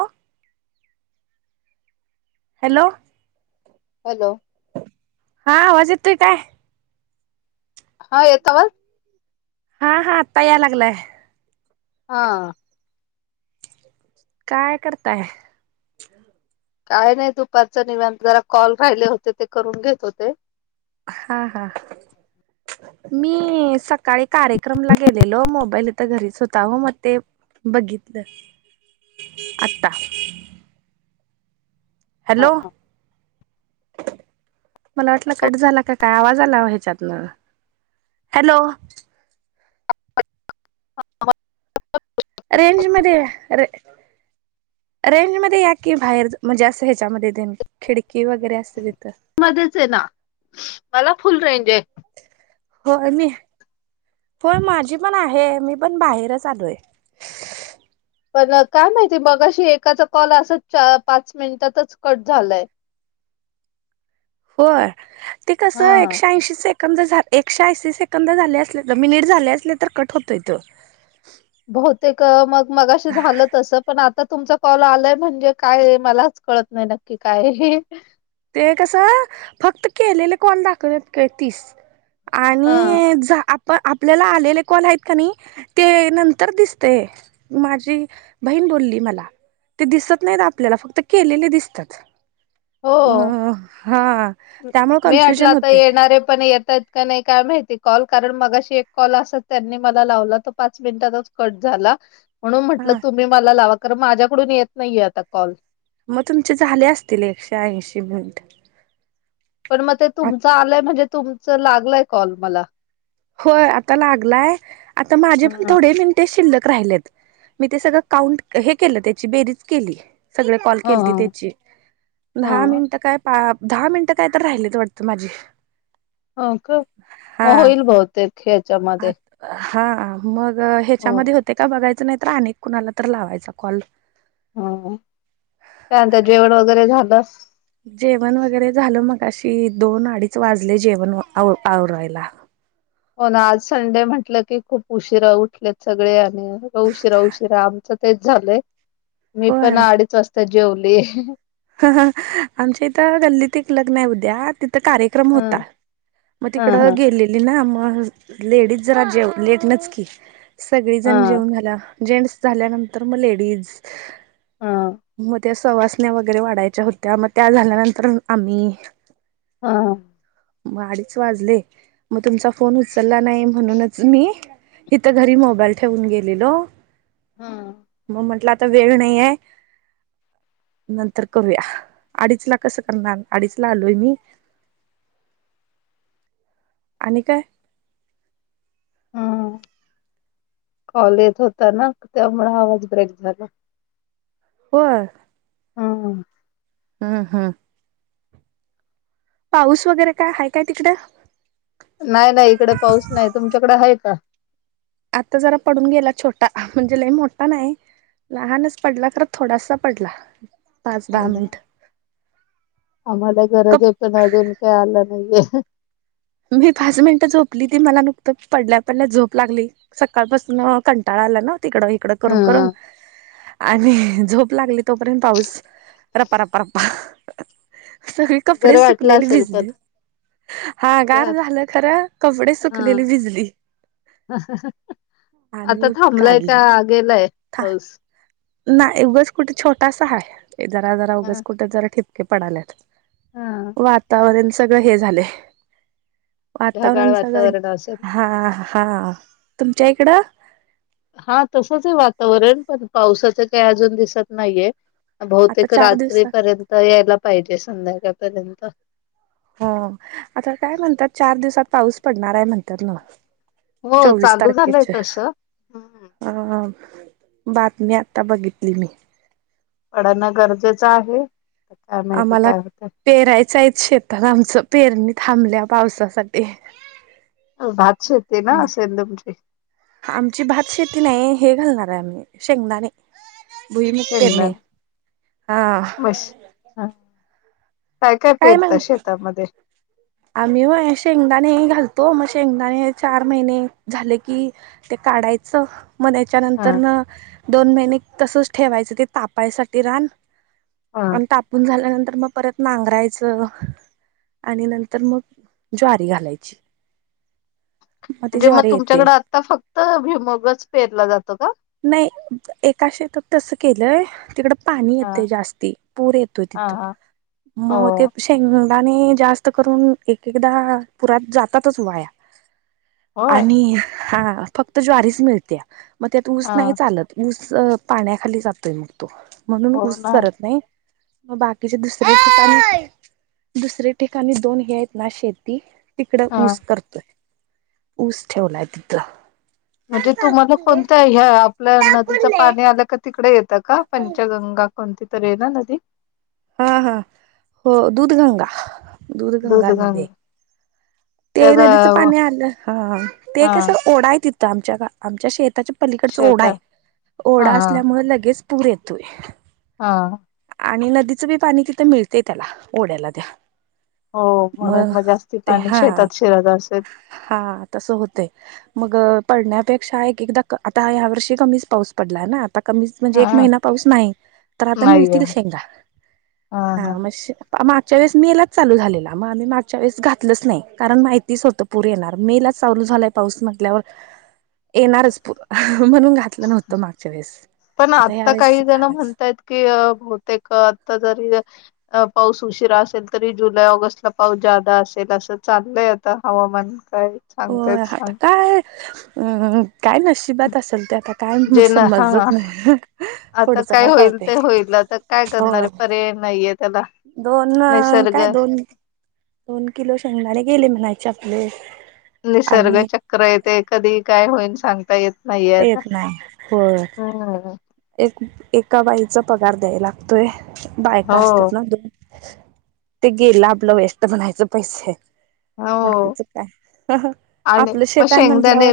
ऑ? Hello. Hello. हा, आवाज येतोय काय? हा येतो आवाज? हा.. हा. आत्ता या लागलाय. हा. काय करताय? काय नाही. दुपारच निवांत जरा कॉल राहिले होते, ते करून घेत होते. हा.. हा. मी सकाळी कार्यक्रमला गेलेलो, मोबाईल इथ घरीच होता हो मग ते बघितलं, आता. हा. हॅलो. मला वाटलं कट झाला का काय, आवाज आला ओ ह्याच्यातनं. हॅलो. रेंज मध्ये या रे रेंज मध्ये या की बाहेर, म्हणजे असं ह्याच्यामध्ये तेन खिडकी वगैरे असंते तिथं. मध्येच आहे ना. मला फुल रेंज आहे. होय मी, होय माझी पण आहे. मी पण बाहेरच आलोय. पण काय माहिती, मघाशी एकाचा कॉल असांच पाच मिनिटातच कट झालंय. होय. ते कसं हा एकशे ऐंशीच सेकंद सेकंद, एकशे ऐंशी सेकंद झाले असले तर मिनिट झाले असले तर कट होतो त्यो. बहुतेक मग, मघाशी झालं तसं. पण आत आता तुमचा कॉल आलायं म्हणजे काय? मलाच कळत नाही, नक्की काय. ते कसं, फक्त केलेले कॉल दाखवतेत का तीस. हा आणि झा... आप पण आपल्याला आलेले कॉल आहेत का नाही, ते नंतर दिसते. माझी बहीण बोलली मला. ते दिसत नाहीत आपल्याला, फक्त केलेले दिसतात. हो म्ह.. हा. त्यामुळे मी म्हटलं कन्फ्युजन आता होते येणारे पण येतात. का नाही काय माहिती कॉल, कारण मगाशी एक कॉल असत त्यांनी मला लावला तो पाच मिनिटातच कट झाला. म्हणून म्हटलं हा तुम्ही मला लावा, कारण माझ्याकडून येत नाहीये आता कॉल. मग तुमचे झाले असतील एकशे ऐंशी मिनीट. पण मग ते तुमचं आलंय म्हणजे, तुमचं लागलय कॉल मला. होय आता लागलाय, आता माझे पण हा थोडे मिनटे शिल्लक राहिलेत. मी ते सगळं काउंट, हे केलं त्याची बेरीज केली. सगळे कॉल केलते हा त्याची, दहा हा मिनटं कायऽ हां, दहा मिनटं काय तर राहिलीच वाटतं माझी. हो का, हा मग होईल बहुतेक आ ह्याच्यामध्ये. हा, मग हो. ह्याच्यामध्ये होते का बघायचं, नाही तर अनेक कुणाला तर लावायचा कॉल. हं.. हं, चालतंय जेवण वगैरे झालं? जेवण वगैरे झालं, मगाशी दोन अडीच वाजले जेवण आवरायला. हो ना आज संडे म्हंटलं की खूप उशिरा उठलेत सगळे, आणि उशिरा, उशिरा आमचंऽ तेच झालंय, मी पण होय अडीच वाजता जेवलेय. आमच्या इथं गल्लीत एक लग्न आहे उद्या, तिथं कारेऽ क्रम होता, हं मग हं तिकडं हं गेले ना मग, लेडीज जरा जेव लेट नच की, सगळी जण हं जेवून झालाव जेंट्स झाल्यानंतर मग लेडीज, हं मग त्या सवासण्या वग वगैरे वाढायच्या होत्या, मग त्या झाल्यानंतर आम्ही. हां. मग अडीच वाजले, मग तुमचा फोन उचलला नाही म्हणूनच मीऽ इथं घरी मोबाईल ठेवून गेलेलो. हां.. मग म्हटलं आता वेळ नाही आहे, नंतर करूया, अडीचला कसं करणार, अडीचला आलोय मी. आणि काय? हं कॉल येत होता ना, त्यामुळं आवाज ब्रेक झाला. होय. हा हं. अ हा. पाऊस वगैरे काय, आहे काय तिकडं? नाही नाही इकडे पाऊस नाही, तुमच्याकडे हाय का? आता जरा पडून गेला छोटा, म्हणजे लई मोठा नाही, लहानच पडला खरं थोडासा पडला. पाच दहा हो ना, मिनिट आम्हांला कप गरज आहे पण अजून काही आलं नाहीये. मी पाच मिनिटं झोपली ती, मला नुकतच पडल्या पडल्या झोप लागली. सकाळपासनं कंटाळा आला ना तिकडं- इकडं करून करून, हं आणिऽ झोप लागली तोपर्यंत पाऊस रप्पा, रप्पा, रप्पा. सगळी कपडे बरं वाटलं सुकलेली असेल पण भिजले. आ गार झालं खरं, कपडे सुकलेली हं भिजली. आणि आता उठ थांबलाय का, काढली गेलाय पाऊस.? नाही, ऊगंच कुठं छोटासा आहे, जरा जरा उघंच हं कुठे जरा ठिपके पडाल्यात. हं वातावरण सगळं हे झालंय, ढगाळ वातावरण सगंऴ, वातावरण असेल. हा हा तुमच्या इकडं,? हा, तसंच आहे वातावरण, पण पावसाचं काही अजून दिसत नाहीये. आता बहुतेक चार दिवसात रात्रीपर्यंत यायला पाहिजे, संध्याकाळपर्यंत. हो, आता काय म्हणतात चार दिवसात पाऊस पडणार आहे म्हणत्यात न्हवं हो चोवीस चालू झालंय तारखेचे. तसं हम्म अं बातमी आता बघितली मी. पडणं, गरजेचं आहे काय माहिती काय होतय? पेरायचायत शेतात आमचं पेरणी थांबल्या पावसासाठी. भात शेती ना असेल तुमची? आमची भात शेती नाही हे घालणार आहे आम्ही शेंगदाणे. भईमुग पेरणे शेंगदाणा हा. हा, काय काय पेरता शेतामध्ये? आम्ही व्हय शेंगदाणे घालतो, मग शेंगदाणे चार महिने झाले की, ते काढायचं म्हनाय हा च्यानंतरनं, दोन महिने तसच ठेवायचं ते तापायसाठी रान हा आणि, तापून झाल्यानंतर. मग परत, नांगरायचं. आणि नंत र मग, ज्वारी घालायची. ती म्हणजे मग ज्वारी येते तुमच्याकड आता. फक्त भुईमूगच, पेरला जातो का? नाही एका शेतात, तसं केलंय. तिकडं पाणी हा येतंय जास्ती पूर येतोय हा तिथं‌ हा म हो ते शे शेंगदाणे जास्त करून एक-एकदा पुरात जातातच वाया. होय आणि हा फक्त ज्वारीच मिळत्या मग त्यात ऊस हा नाही चालत. ऊस, पाण्याखाली जातोय मग तो. म्हणून हो ऊस ना करत नाही. म. बाकीच्या दुसर्या ठिकाणी दुसरे ठिकाणी दोन हे आहेत ना शेती तिकडं हा ऊस करतोय ऊस ठेवलाय तिथं. म्हणजे, तुम्हाला कोणत्या? ह्या आपल नदीच पाणी आलं का? तिकडे येतं का पंचग गंगा कोणती तरी, आहे ना नदी हा हा हो दूधगंगा दूधगंगा नदी हाय ते, त्या ग नदीचं पाणी आलं हा हा ते कसं ओढा हाय तिथं आमच्या गा आमच्या शेताच्या पलीकडंच ओढा हाय शेतात हा ओढा हा असल्यामुळे लगेच पूर येतोय. हा. आणि नदीचं बी पाणी तिथं मिळतय त्याला ओढ्याला त्या. हो म्हणून मग म जास्ती ते पाणी हा शेतात शिरत असेल. हा तसं होतय. मग पडण्यापेक्षा, एक एकदा क आता ह्या वर्षी कमीच पाऊस पडला ना? आता कमीच, म्हणजे एक हा महिना, पाऊस नाही तर आता, नाहीये मिळतील शेंगा हा म शे मागच्या वेळेस मे लाच चालू झालेला. म आम्ही मागच्या वेळेस, घातलच नाही. कारण माहितीच होतं. पूर येणार मे लाचं चालू झालाय पाऊस म्हटल्यावर येणारच पूर म्हणून घात तलं नव्हतं मागच्या वेळेस पण आता ह्या वेळेस काही जण घालायचं. म्हणतायत की बहुतेक आता जरी अ पाऊस उशिरा असेल तरी, जुलै-ऑगस्टला पाऊस जादा असेल असं चाललंय आता हवामान मग काय चांगतेस सांग हम्म हम्म हम्म काय नशि बात असंल ते आता काय मग जे ना हा समजत नाही आता पुढंच काय होईल कळतंय? ते होईल आता काय करणारे? पर्याय नाहीये त्याला. दोन अ निसर्ग काय? दोन-दोन किलो शेंगदाणे गेले म्हणायचे आपले. निसर्ग आणि चक्र हाय ते कधी काय होईन सांगता येत नाहीये आता येत नाही, होय. हम्म एक-एका बाईचा पगार द्याय लागतोय, बायका हो असतात ना, दु ते गेलं आपलं वेष्ट म्हणायचं पैसे. हो बाकीच काय? हं-हं. आणि आपलं मग शेत हाय शेंगदाणे म्हटल्यावर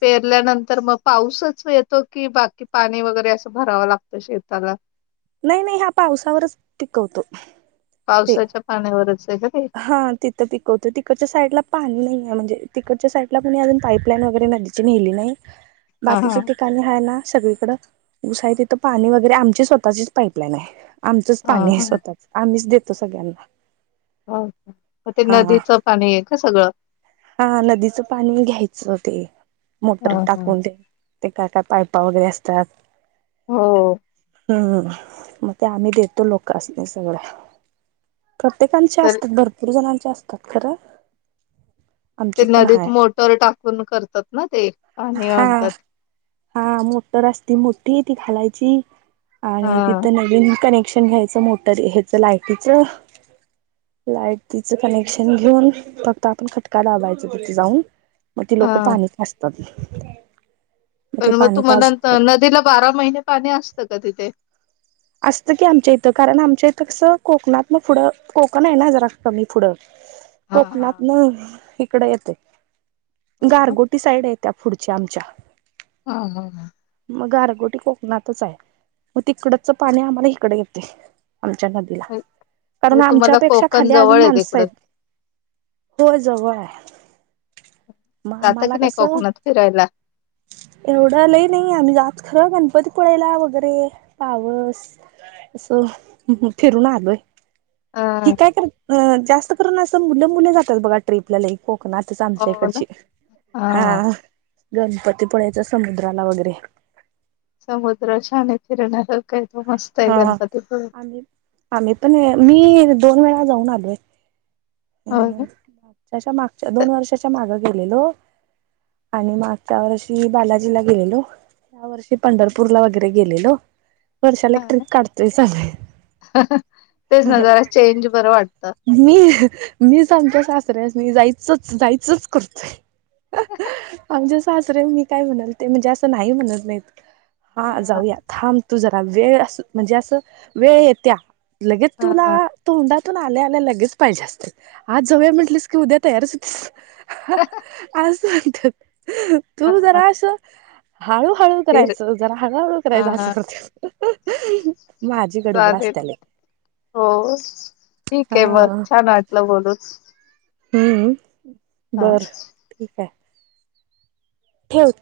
पेरल्यानंतर मग पाऊसच येतो की? बाकी पाणी वगैरे असं भरावं लागतं शेताला? नाही नाही ह्या पावसावरच पिकवतो. पावसाच्या पाण्यावरच आहे का ते? हां तिथं पिकवतो, तिकडच्या साईडला पाणी नाहीे हाय, म्हणजे तिकडच्या साइडला कोणी अजून पाईपलाईन वगैरे नदी ची नेली नाही, हा बाकीचे हा ते पाणी हाय ना सगळीकडं, ऊस हाय तिथं पाणी वगैरे आमची स्वतःचीच पाईपलाईन हाय. आमचच हा पाणी हाय हा स्वतःच, आम्हीच देतो सगळ्यांला. हा म ते नदीचं पाणीये कां सगळं? हां, नदीचं पाणी घ्यायचं ते, मोटर ह ह टाकून ते ते काय-काय पायपा वगैरे असतात. हो हो. हम्म, म ते आम्ही देतो लोकासनी सगळं. प्रत्येकांची तर असतात, भरपूर जणांचे असतात खरं. ते आमची पण नदीत हाय मोटर टाकून करतात ना ते आणि हा आणतात. हा मोटर असती मोठी ती घालायची, आणि हा तिथं नवीन कनेक्शन घ्याय च मोटरी, ह्याच लायटीच लाईटीच कनेक्शन घेऊन फक्त आपण खट का लावायचं तिथ जाऊन, म ती लोक हा पाणी पाजतात. मग ते पण म पाणी तुम्हाला पाजतात नदीला, बारा महिने पाणी असतं का तिथे? असतं की आमच्या इथं, कारण आमच्या इथं कसं कोकणात न पुढं कोकण आहे ना जरा कमी पुढं हा हा कोकणात न इकड येतय. हो ना गारगोटी साईड ये त्या पुढची आमच्या. हा हा. म गारगोटी कोकणातच हाय म तिकडच पाणी आम्हाला हिकडं येतय. आमच्या नदीला, कारण म्हणजे तुम्हाला आमच्यापेक्षा कोकण खाली अजून जवळ आहे माणसं तिकडून आहेत होय जवळ हाय, म जाता आमला की नाही कसं कोकणात फिरायला? एवढं लय नाही आम्ही जात खरं गणपतीपुळेला वगैरे, पावस असं फिरून आलोय. की हा काय कर जास्त करून असं मुलं मुली जात्यात बघा ट्रिपला लय कोकणातच आमच्या हो ना इकडची, हा हां गणपती पुळ्याच्या समुद्राला वगैरे. समुद्र छान हे, फिरण्या सारखा य तो मस्त. आहे हा गणपतीपुळे आम्ही, आम्ही पण मी दोन वेळा जाऊन आलोय. हो अं ना त्याच्या मागच्या दोन त- वर्षाच्या मागं गेलेलो आणि मागच्या वर्षी बालाजीला गेलेलो या वर्षी पंढरपूरला वगैरे गेलेलो वर्षाला एक ट्रिप काढतोय चालूय तेच ना जरा चेंज बर वाटतं. मी, मीच आमच्या सासऱ्यास नि जायचच जायचंच करतोय. आमचे सासरे मी काय म्हणल ते म्हणजे असं नाही म्हणत नाहीत. हा जाऊया, थांब तू जरा, वेळ अस म्हणजे असं वेळ येत्या लगेच हा तुला, तोंडातून आल्याऽ लगेच पाहिेजे असतय, आज जाऊया म्हंटलीस की उद्या तयारच होतीस, आजऽ तू हा जरा असऽ हळूहळू धीर करायचं, जरा हळूहळू करायचं असं हा करत्यात. माझी गडबड चालेल असतीया लय. हो, ठीक आहे मग, हा छान वाटलं बोलून, हम्म, हा. बरं ठीक आहे. ठेवते.